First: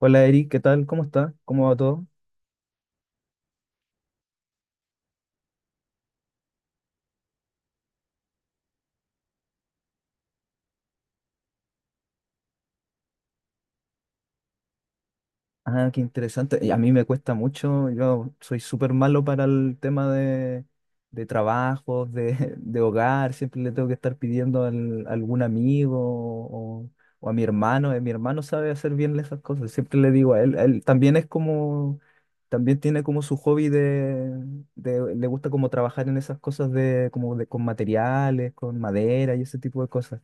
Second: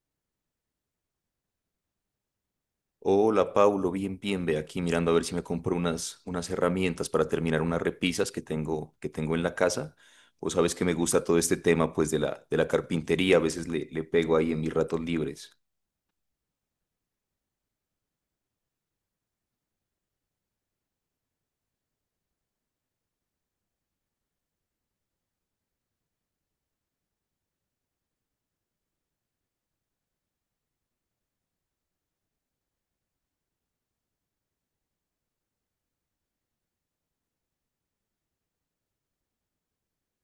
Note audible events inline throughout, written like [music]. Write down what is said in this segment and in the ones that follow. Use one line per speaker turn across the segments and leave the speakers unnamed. Hola Eric, ¿qué tal? ¿Cómo está? ¿Cómo va todo?
Hola, Paulo, bien, bien, ve aquí mirando a ver si me compro unas herramientas para terminar unas repisas que tengo en la casa. Vos sabes que me gusta todo este tema pues de la carpintería, a veces le pego ahí en mis ratos libres.
Ah, qué interesante. Y a mí me cuesta mucho, yo soy súper malo para el tema de trabajos, [laughs] de hogar, siempre le tengo que estar pidiendo a algún amigo, o a mi hermano. Mi hermano sabe hacer bien esas cosas, siempre le digo a él, él también es como, también tiene como su hobby. Le gusta como trabajar en esas cosas de, como de, con materiales, con madera y ese tipo de cosas.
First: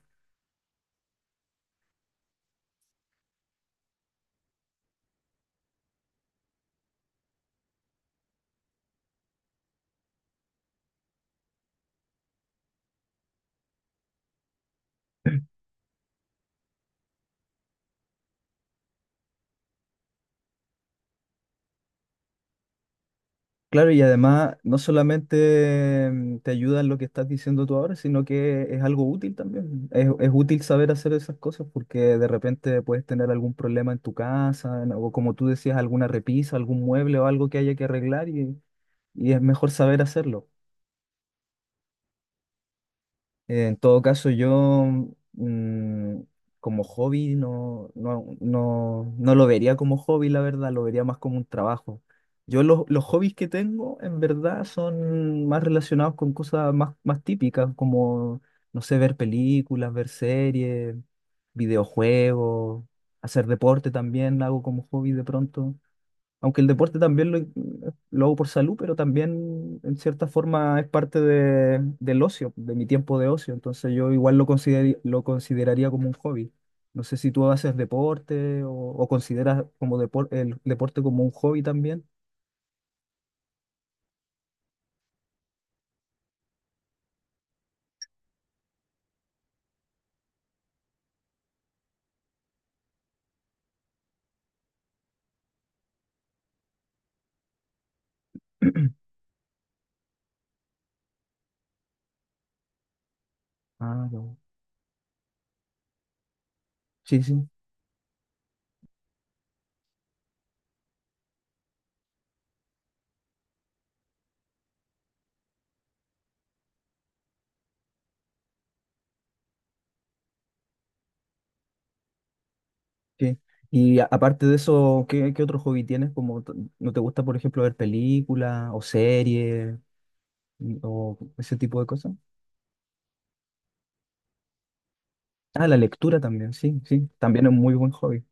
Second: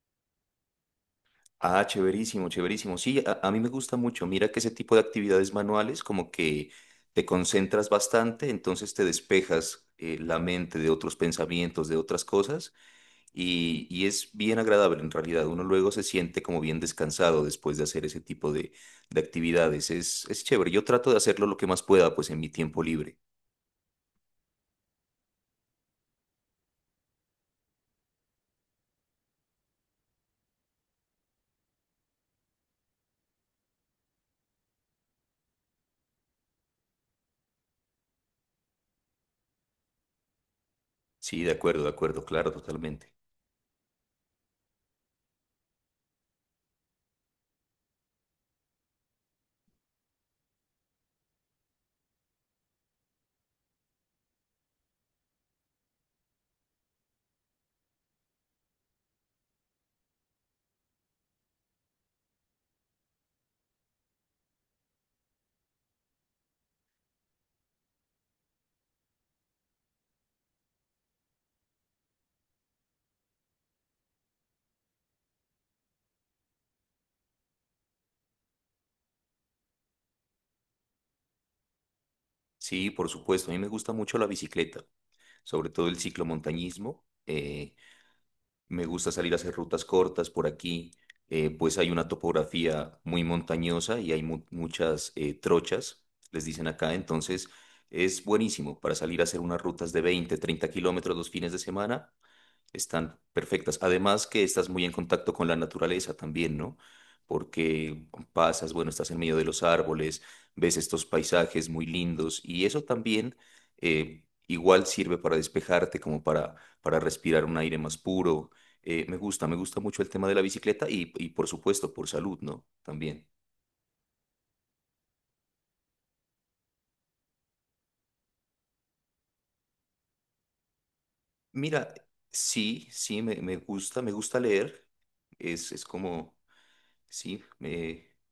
Ah, chéverísimo, chéverísimo. Sí, a mí me gusta mucho. Mira que ese tipo de actividades manuales como que te concentras bastante, entonces te despejas la mente de otros pensamientos, de otras cosas, y es bien agradable en realidad. Uno luego se siente como bien descansado después de hacer ese tipo de actividades. Es chévere. Yo trato de hacerlo lo que más pueda, pues en mi tiempo libre.
Claro, y además no solamente te ayuda en lo que estás diciendo tú ahora, sino que es algo útil también. Es útil saber hacer esas cosas porque de repente puedes tener algún problema en tu casa, o como tú decías, alguna repisa, algún mueble o algo que haya que arreglar, y es mejor saber hacerlo.
Sí, de acuerdo, claro, totalmente.
En todo caso, yo mm, como hobby no lo vería como hobby, la verdad, lo vería más como un trabajo. Yo los hobbies que tengo, en verdad, son más relacionados con cosas más típicas, como, no sé, ver películas, ver series, videojuegos, hacer deporte también, lo hago como hobby de pronto. Aunque el deporte también lo hago por salud, pero también en cierta forma es parte del ocio, de mi tiempo de ocio. Entonces yo igual lo consideraría como un hobby. No sé si tú haces deporte o consideras como el deporte como un hobby también.
Sí, por supuesto. A mí me gusta mucho la bicicleta, sobre todo el ciclomontañismo. Me gusta salir a hacer rutas cortas por aquí, pues hay una topografía muy montañosa y hay muchas trochas, les dicen acá, entonces es buenísimo para
[clears throat]
salir a hacer unas rutas de 20, 30 kilómetros los fines de semana están perfectas.
Ah, ya.
Además que estás muy en contacto con la naturaleza también, ¿no?
Sí, sí,
Porque pasas, bueno, estás en medio de los árboles, ves estos paisajes muy lindos y eso también igual sirve para despejarte, como para respirar un aire más puro. Me gusta mucho el tema de la bicicleta y por supuesto por salud, ¿no? También.
sí. Y aparte de eso, ¿qué otro hobby tienes? Como, ¿no te gusta, por ejemplo, ver películas o series, o ese tipo de
Mira,
cosas?
sí, sí, me gusta leer.
Ah,
Es,
la
es
lectura
como,
también, sí, sí.
sí,
También es muy buen
me...
hobby.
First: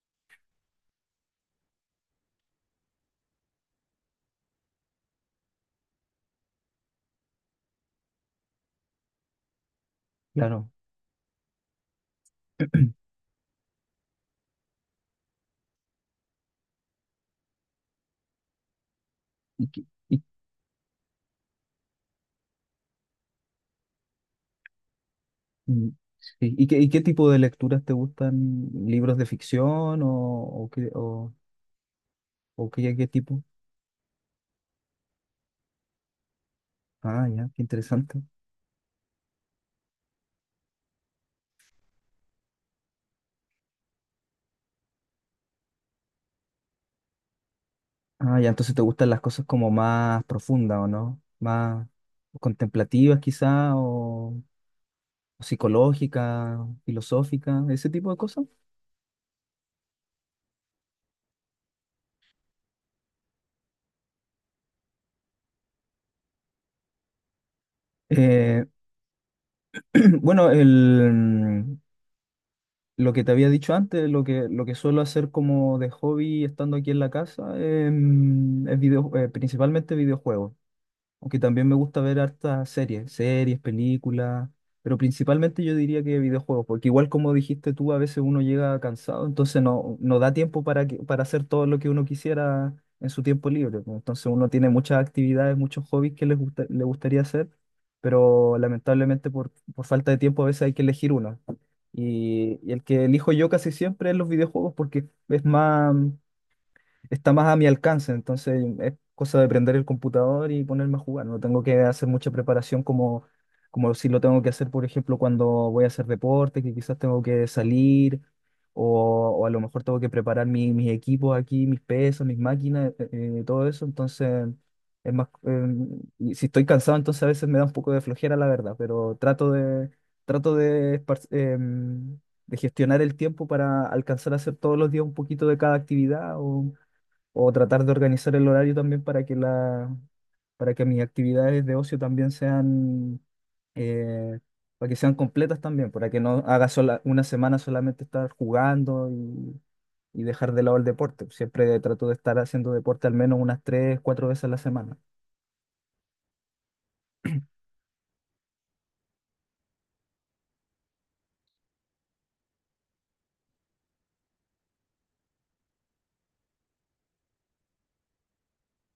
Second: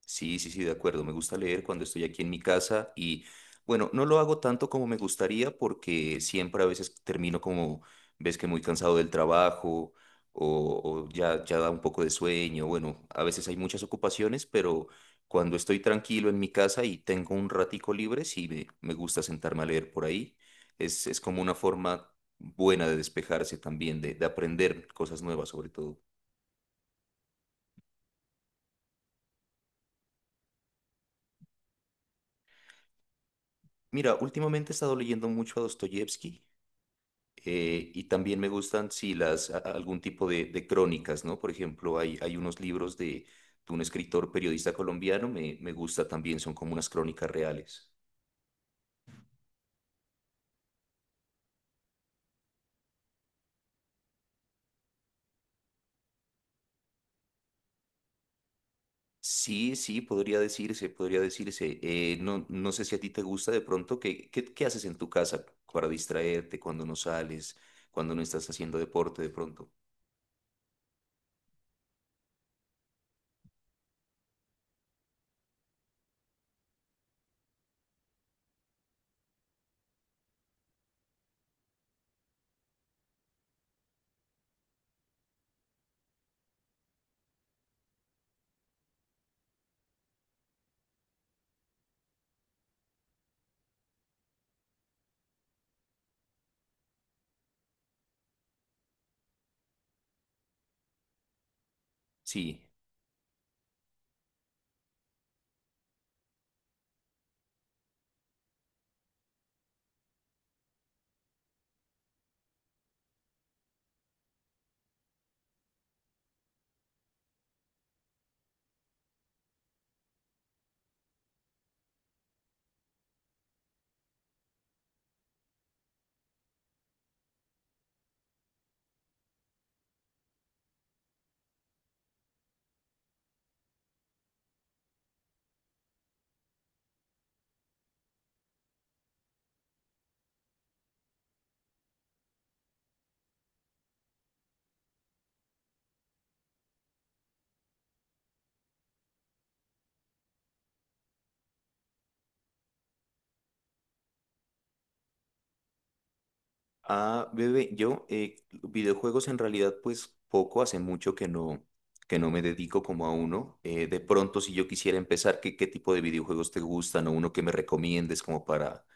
Sí, sí, sí, de acuerdo. Me gusta leer cuando estoy aquí en mi casa y bueno, no lo hago tanto como me gustaría porque siempre a veces termino como, ves que muy cansado del trabajo
Claro.
o ya, ya da un poco de sueño. Bueno, a veces hay muchas ocupaciones, pero cuando estoy tranquilo en mi casa y tengo un ratico libre, sí me gusta sentarme a
¿Y qué,
leer por
y,
ahí. Es como una forma buena de despejarse también, de aprender cosas nuevas sobre
y-
todo.
sí, ¿y qué tipo de lecturas te gustan? ¿Libros de ficción o, qué, o, o qué tipo?
Mira, últimamente he estado leyendo mucho a Dostoyevsky.
Ah, ya, qué
Y
interesante.
también me gustan, sí, algún tipo de crónicas, ¿no? Por ejemplo, hay unos libros de un escritor periodista colombiano, me gusta también, son como unas crónicas reales.
Ah, ya, entonces te gustan las cosas como más profundas, ¿o no? Más contemplativas quizá, o psicológicas, filosóficas, ese tipo de cosas.
Sí, sí, podría decirse, podría decirse. No, no sé si a ti te gusta de pronto, ¿qué haces en tu casa para distraerte cuando no sales, cuando no estás
Eh,
haciendo deporte de pronto?
[clears throat] bueno, lo que te había dicho antes, lo que suelo hacer como de hobby estando aquí en la casa, es principalmente videojuegos. Aunque también me gusta ver hartas series, películas, pero principalmente yo diría que videojuegos, porque igual como dijiste tú, a veces uno llega cansado, entonces no da tiempo para hacer todo lo que uno quisiera en su tiempo libre, pues. Entonces uno tiene muchas actividades, muchos hobbies que les gusta, le gustaría hacer, pero lamentablemente por falta de tiempo a veces hay que elegir uno. Y,
Sí.
y el que elijo yo casi siempre es los videojuegos porque es más, está más a mi alcance, entonces es cosa de prender el computador y ponerme a jugar. No tengo que hacer mucha preparación como, si lo tengo que hacer, por ejemplo, cuando voy a hacer deporte, que quizás tengo que salir, o a lo mejor tengo que preparar mis equipos aquí, mis pesos, mis máquinas, todo eso. Entonces, es más, y si estoy cansado, entonces a veces me da un poco de flojera, la verdad, pero trato de gestionar el tiempo para alcanzar a hacer todos los días un poquito de cada actividad, o tratar de organizar el horario también para que mis actividades de ocio también sean, eh, para que sean completas también, para que no haga sola, una semana solamente estar jugando, y dejar de lado el deporte. Siempre trato de estar haciendo deporte al menos unas 3, 4 veces a la semana.
Ah, bebé, yo videojuegos en realidad pues poco, hace mucho que no me dedico como a uno. De pronto si yo quisiera empezar, ¿qué tipo de videojuegos te gustan o uno que me recomiendes como para,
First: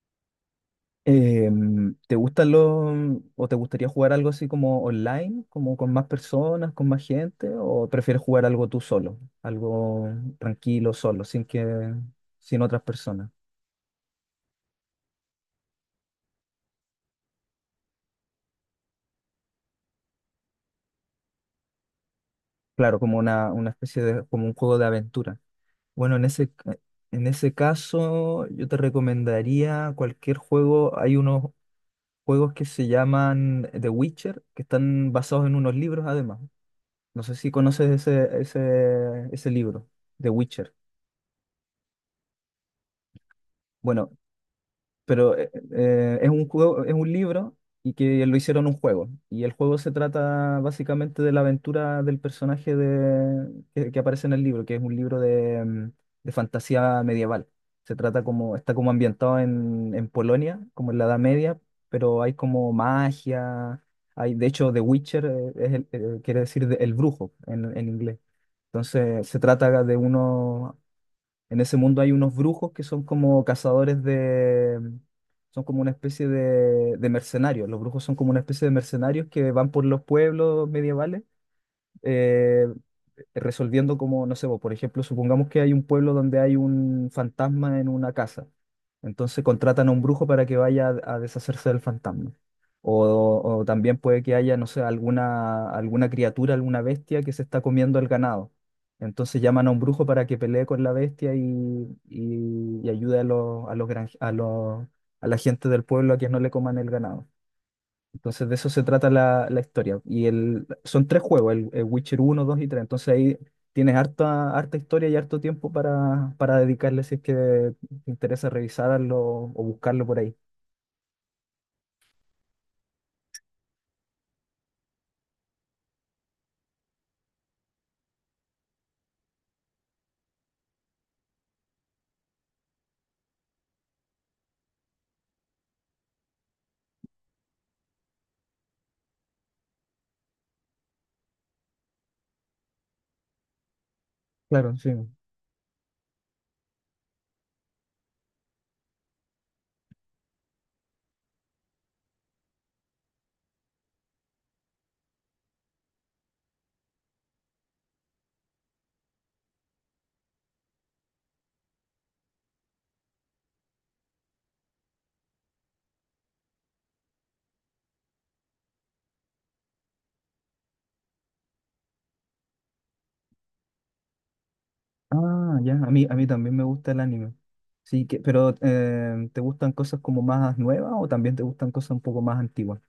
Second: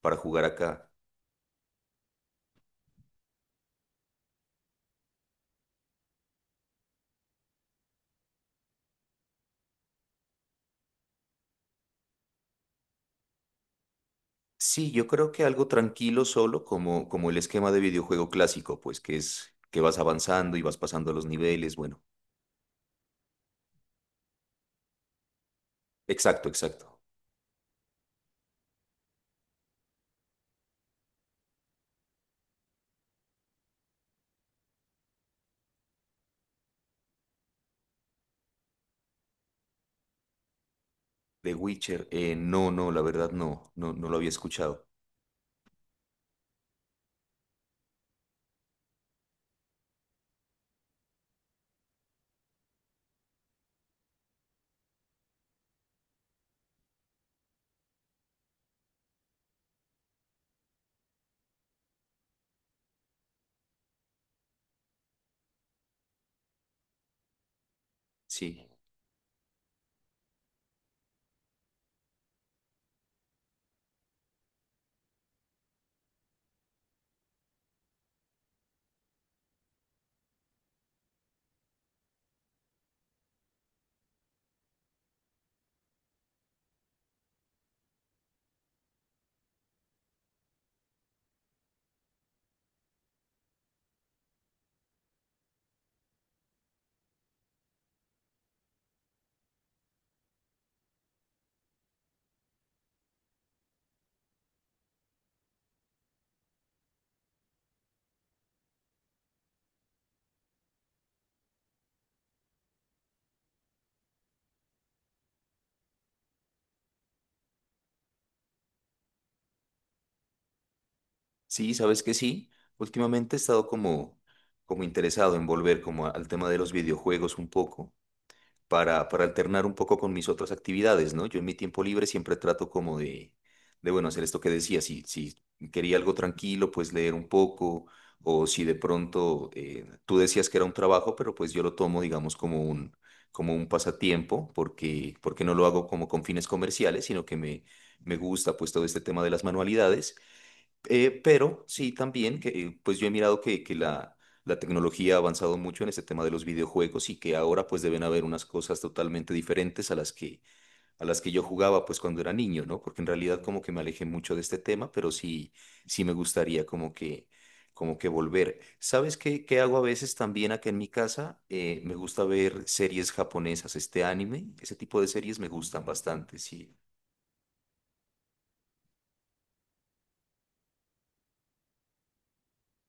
para jugar acá?
¿Te gustan o te gustaría jugar algo así como online, como con más personas, con más gente, o prefieres jugar algo tú solo, algo tranquilo, solo, sin otras personas?
Sí, yo creo que algo tranquilo solo, como el esquema de videojuego clásico, pues que es que vas avanzando y vas pasando los niveles, bueno.
Claro, como una especie de, como un juego de aventura. Bueno,
Exacto, exacto.
en ese caso, yo te recomendaría cualquier juego. Hay unos juegos que se llaman The Witcher, que están basados en unos libros además. No sé si conoces ese libro, The Witcher.
The Witcher, no, no, la verdad no, no, no
Bueno,
lo había escuchado.
pero es un juego, es un libro y que lo hicieron un juego. Y el juego se trata básicamente de la aventura del personaje que aparece en el libro, que es un libro de fantasía medieval. Se trata está como ambientado en Polonia, como en la Edad Media, pero hay como magia. Hay, de hecho, The Witcher quiere decir el brujo en inglés.
Sí.
Entonces se trata de unos en ese mundo hay unos brujos que son como cazadores de... Son como una especie de mercenarios. Los brujos son como una especie de mercenarios que van por los pueblos medievales, eh, resolviendo como, no sé, vos, por ejemplo, supongamos que hay un pueblo donde hay un fantasma en una casa. Entonces contratan a un brujo para que vaya a deshacerse del fantasma. O también puede que haya, no sé, alguna criatura, alguna bestia que se está comiendo el ganado. Entonces llaman a un brujo para que pelee con la bestia y ayude a los, granje- a los, a la gente del pueblo a que no le coman el ganado. Entonces de eso se trata la historia. Son tres juegos, el Witcher 1, 2 y 3. Entonces ahí tienes harta, harta historia y harto tiempo para dedicarle si es que te interesa revisarlo o buscarlo por ahí.
Sí, sabes que sí. Últimamente he estado como interesado en volver como al tema de los videojuegos un poco, para alternar un poco con mis otras actividades, ¿no? Yo en mi tiempo libre siempre trato como de bueno, hacer esto que decía, si quería algo tranquilo, pues leer un poco, o si de pronto tú decías que era un trabajo, pero pues yo lo tomo, digamos, como un, pasatiempo,
Claro, sí.
porque no lo hago como con fines comerciales, sino que me gusta pues todo este tema de las manualidades. Pero sí también que pues yo he mirado que la tecnología ha avanzado mucho en este tema de los videojuegos y que ahora pues deben haber unas cosas totalmente diferentes a las que yo jugaba pues cuando era niño, ¿no? Porque en realidad como que me alejé mucho de este tema, pero sí sí me gustaría como que volver. ¿Sabes qué hago a veces también acá en mi casa? Me gusta ver series japonesas, este anime, ese tipo de series me
Ah, ya,
gustan
a mí
bastante,
también me
sí.
gusta el anime. Sí, pero ¿te gustan cosas como más nuevas o también te gustan cosas un poco más antiguas?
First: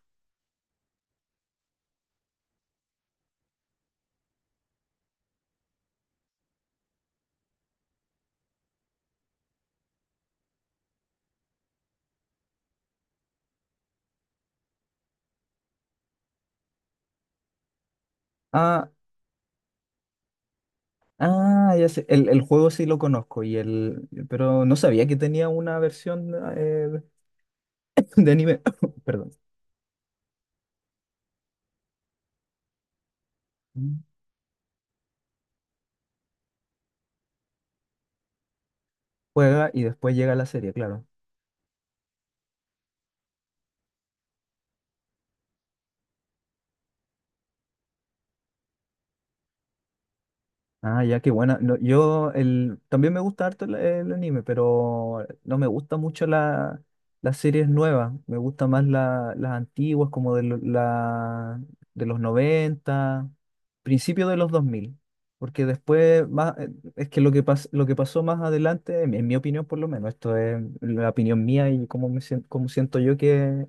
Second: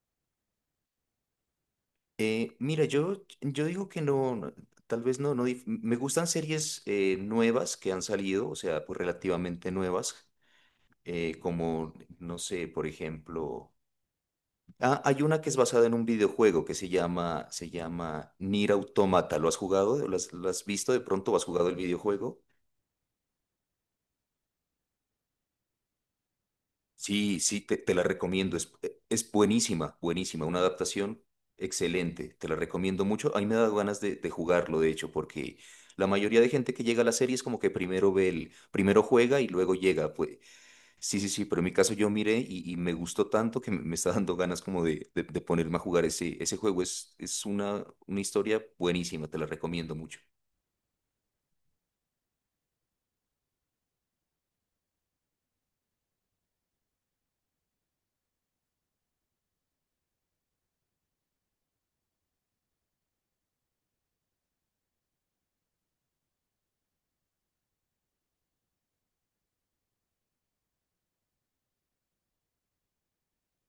Mira, yo digo que no, no, tal vez no, no, me gustan series nuevas que han salido, o sea, pues relativamente nuevas, como, no sé, por ejemplo, ah, hay una que es basada en un videojuego que se llama Nier
Ah,
Automata, ¿lo has jugado? ¿Lo has visto de pronto? ¿O has jugado
ah,
el
ya sé, el
videojuego?
juego sí lo conozco, pero no sabía que tenía una versión
Sí, sí, te la
[laughs] de
recomiendo.
anime.
Es, eh,
[coughs]
es
Perdón.
buenísima, buenísima. Una adaptación excelente. Te la recomiendo mucho. A mí me da ganas de jugarlo, de hecho, porque la mayoría de gente que llega a la serie es como que primero juega y
Juega
luego
y
llega.
después llega
Pues
la serie, claro.
sí, sí, sí, pero en mi caso yo miré y me gustó tanto que me está dando ganas como de ponerme a jugar ese juego. Es una historia buenísima, te la recomiendo mucho.
Ah, ya, qué buena. No, también me gusta harto el anime, pero no me gusta mucho las series nuevas. Me gusta más las antiguas, como de los 90, principio de los 2000. Porque después es que lo que pasó más adelante, en mi opinión por lo menos, esto es la opinión mía, y cómo siento yo que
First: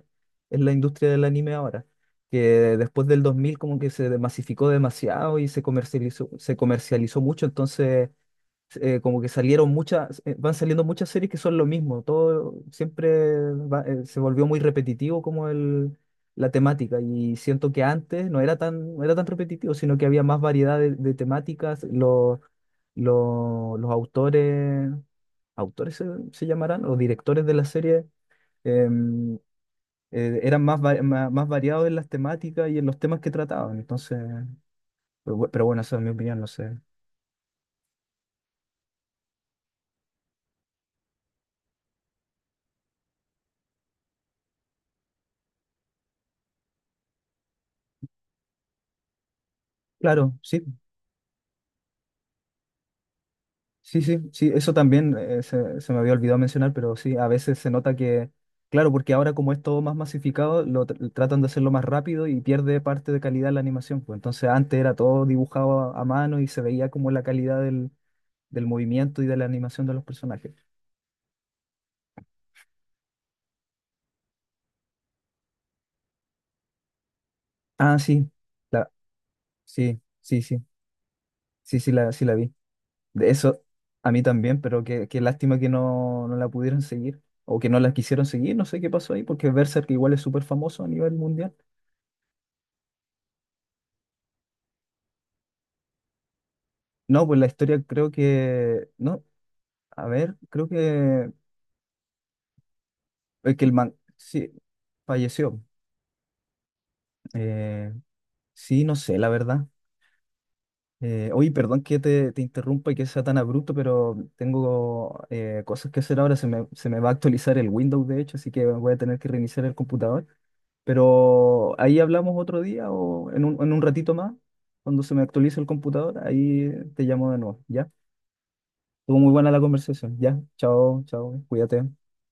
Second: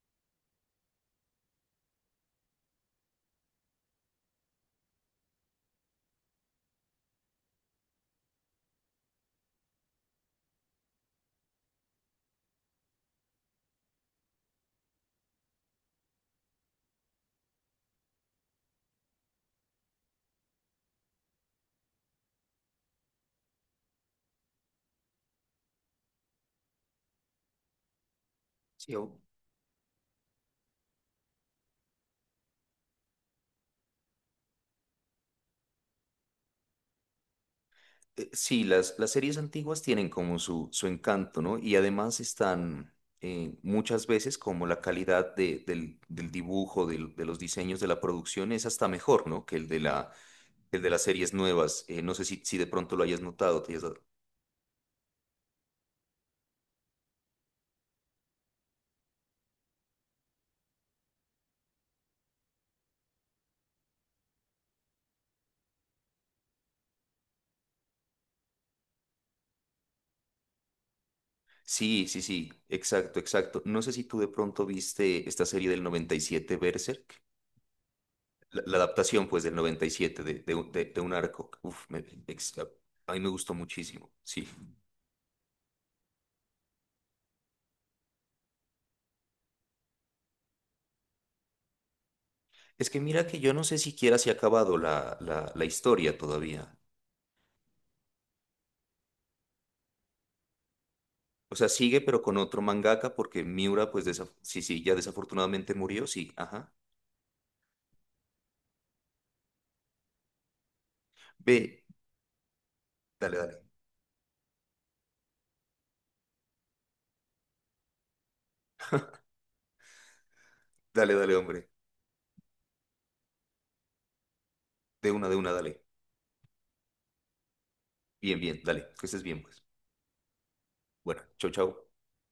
es la industria del anime ahora, que después del 2000 como que se masificó demasiado y se comercializó mucho. Entonces como que van saliendo muchas series que son lo mismo, todo siempre se volvió muy repetitivo, como la temática. Y siento que antes no era tan repetitivo, sino que había más variedad de temáticas. Los autores se llamarán, los directores de la serie.
Sí,
em, Eran más variados en las temáticas y en los temas que trataban. Entonces, pero bueno, esa es mi opinión, no sé.
sí, las series antiguas tienen como su encanto, ¿no? Y además están muchas veces como la calidad del dibujo, de los diseños de la producción es hasta mejor, ¿no? Que el de la,
Claro, sí,
el de las series nuevas. No sé si de pronto lo hayas notado.
sí, sí, sí, eso también, se me había olvidado mencionar, pero sí, a veces se nota que, claro, porque ahora como es todo más masificado, lo tratan de hacerlo más rápido y pierde parte de calidad la animación. Pues entonces antes era todo dibujado a mano y se veía como la calidad del movimiento y de la animación de los personajes.
Sí, sí, sí, exacto, exacto. No sé si tú de pronto viste esta serie del 97 Berserk.
Ah, sí,
La
la,
adaptación, pues, del noventa y
sí,
siete de,
sí,
de,
sí,
un de- de un arco.
sí,
Uf,
sí, sí la vi.
ex- a mí me
De
gustó
eso, a
muchísimo,
mí
sí.
también, pero qué lástima que no la pudieron seguir o que no la quisieron seguir, no sé qué pasó ahí, porque Berserk igual es súper famoso a nivel mundial.
Es que mira que yo no sé siquiera si ha acabado la historia todavía.
No, pues la historia creo que, no, a ver, creo
O sea, sigue pero con otro mangaka porque
que el
Miura,
man,
pues
sí,
sí, sí, ya
falleció.
desafortunadamente murió, sí, ajá.
Eh, sí, no sé, la verdad. Oye, perdón
Ve,
que te interrumpa y que sea tan
dale, dale,
abrupto, pero tengo cosas que hacer ahora, se me va a actualizar el Windows, de hecho, así que voy a tener que reiniciar el computador.
dale, dale, hombre.
Pero ahí hablamos otro día o en un ratito más, cuando se me
De una,
actualice el
dale.
computador, ahí te llamo de nuevo, ¿ya?
Bien, bien, dale, que
Estuvo
estés
muy
bien,
buena la
pues.
conversación, ¿ya? Chao,
Bueno,
chao,
chau,
cuídate.
chau.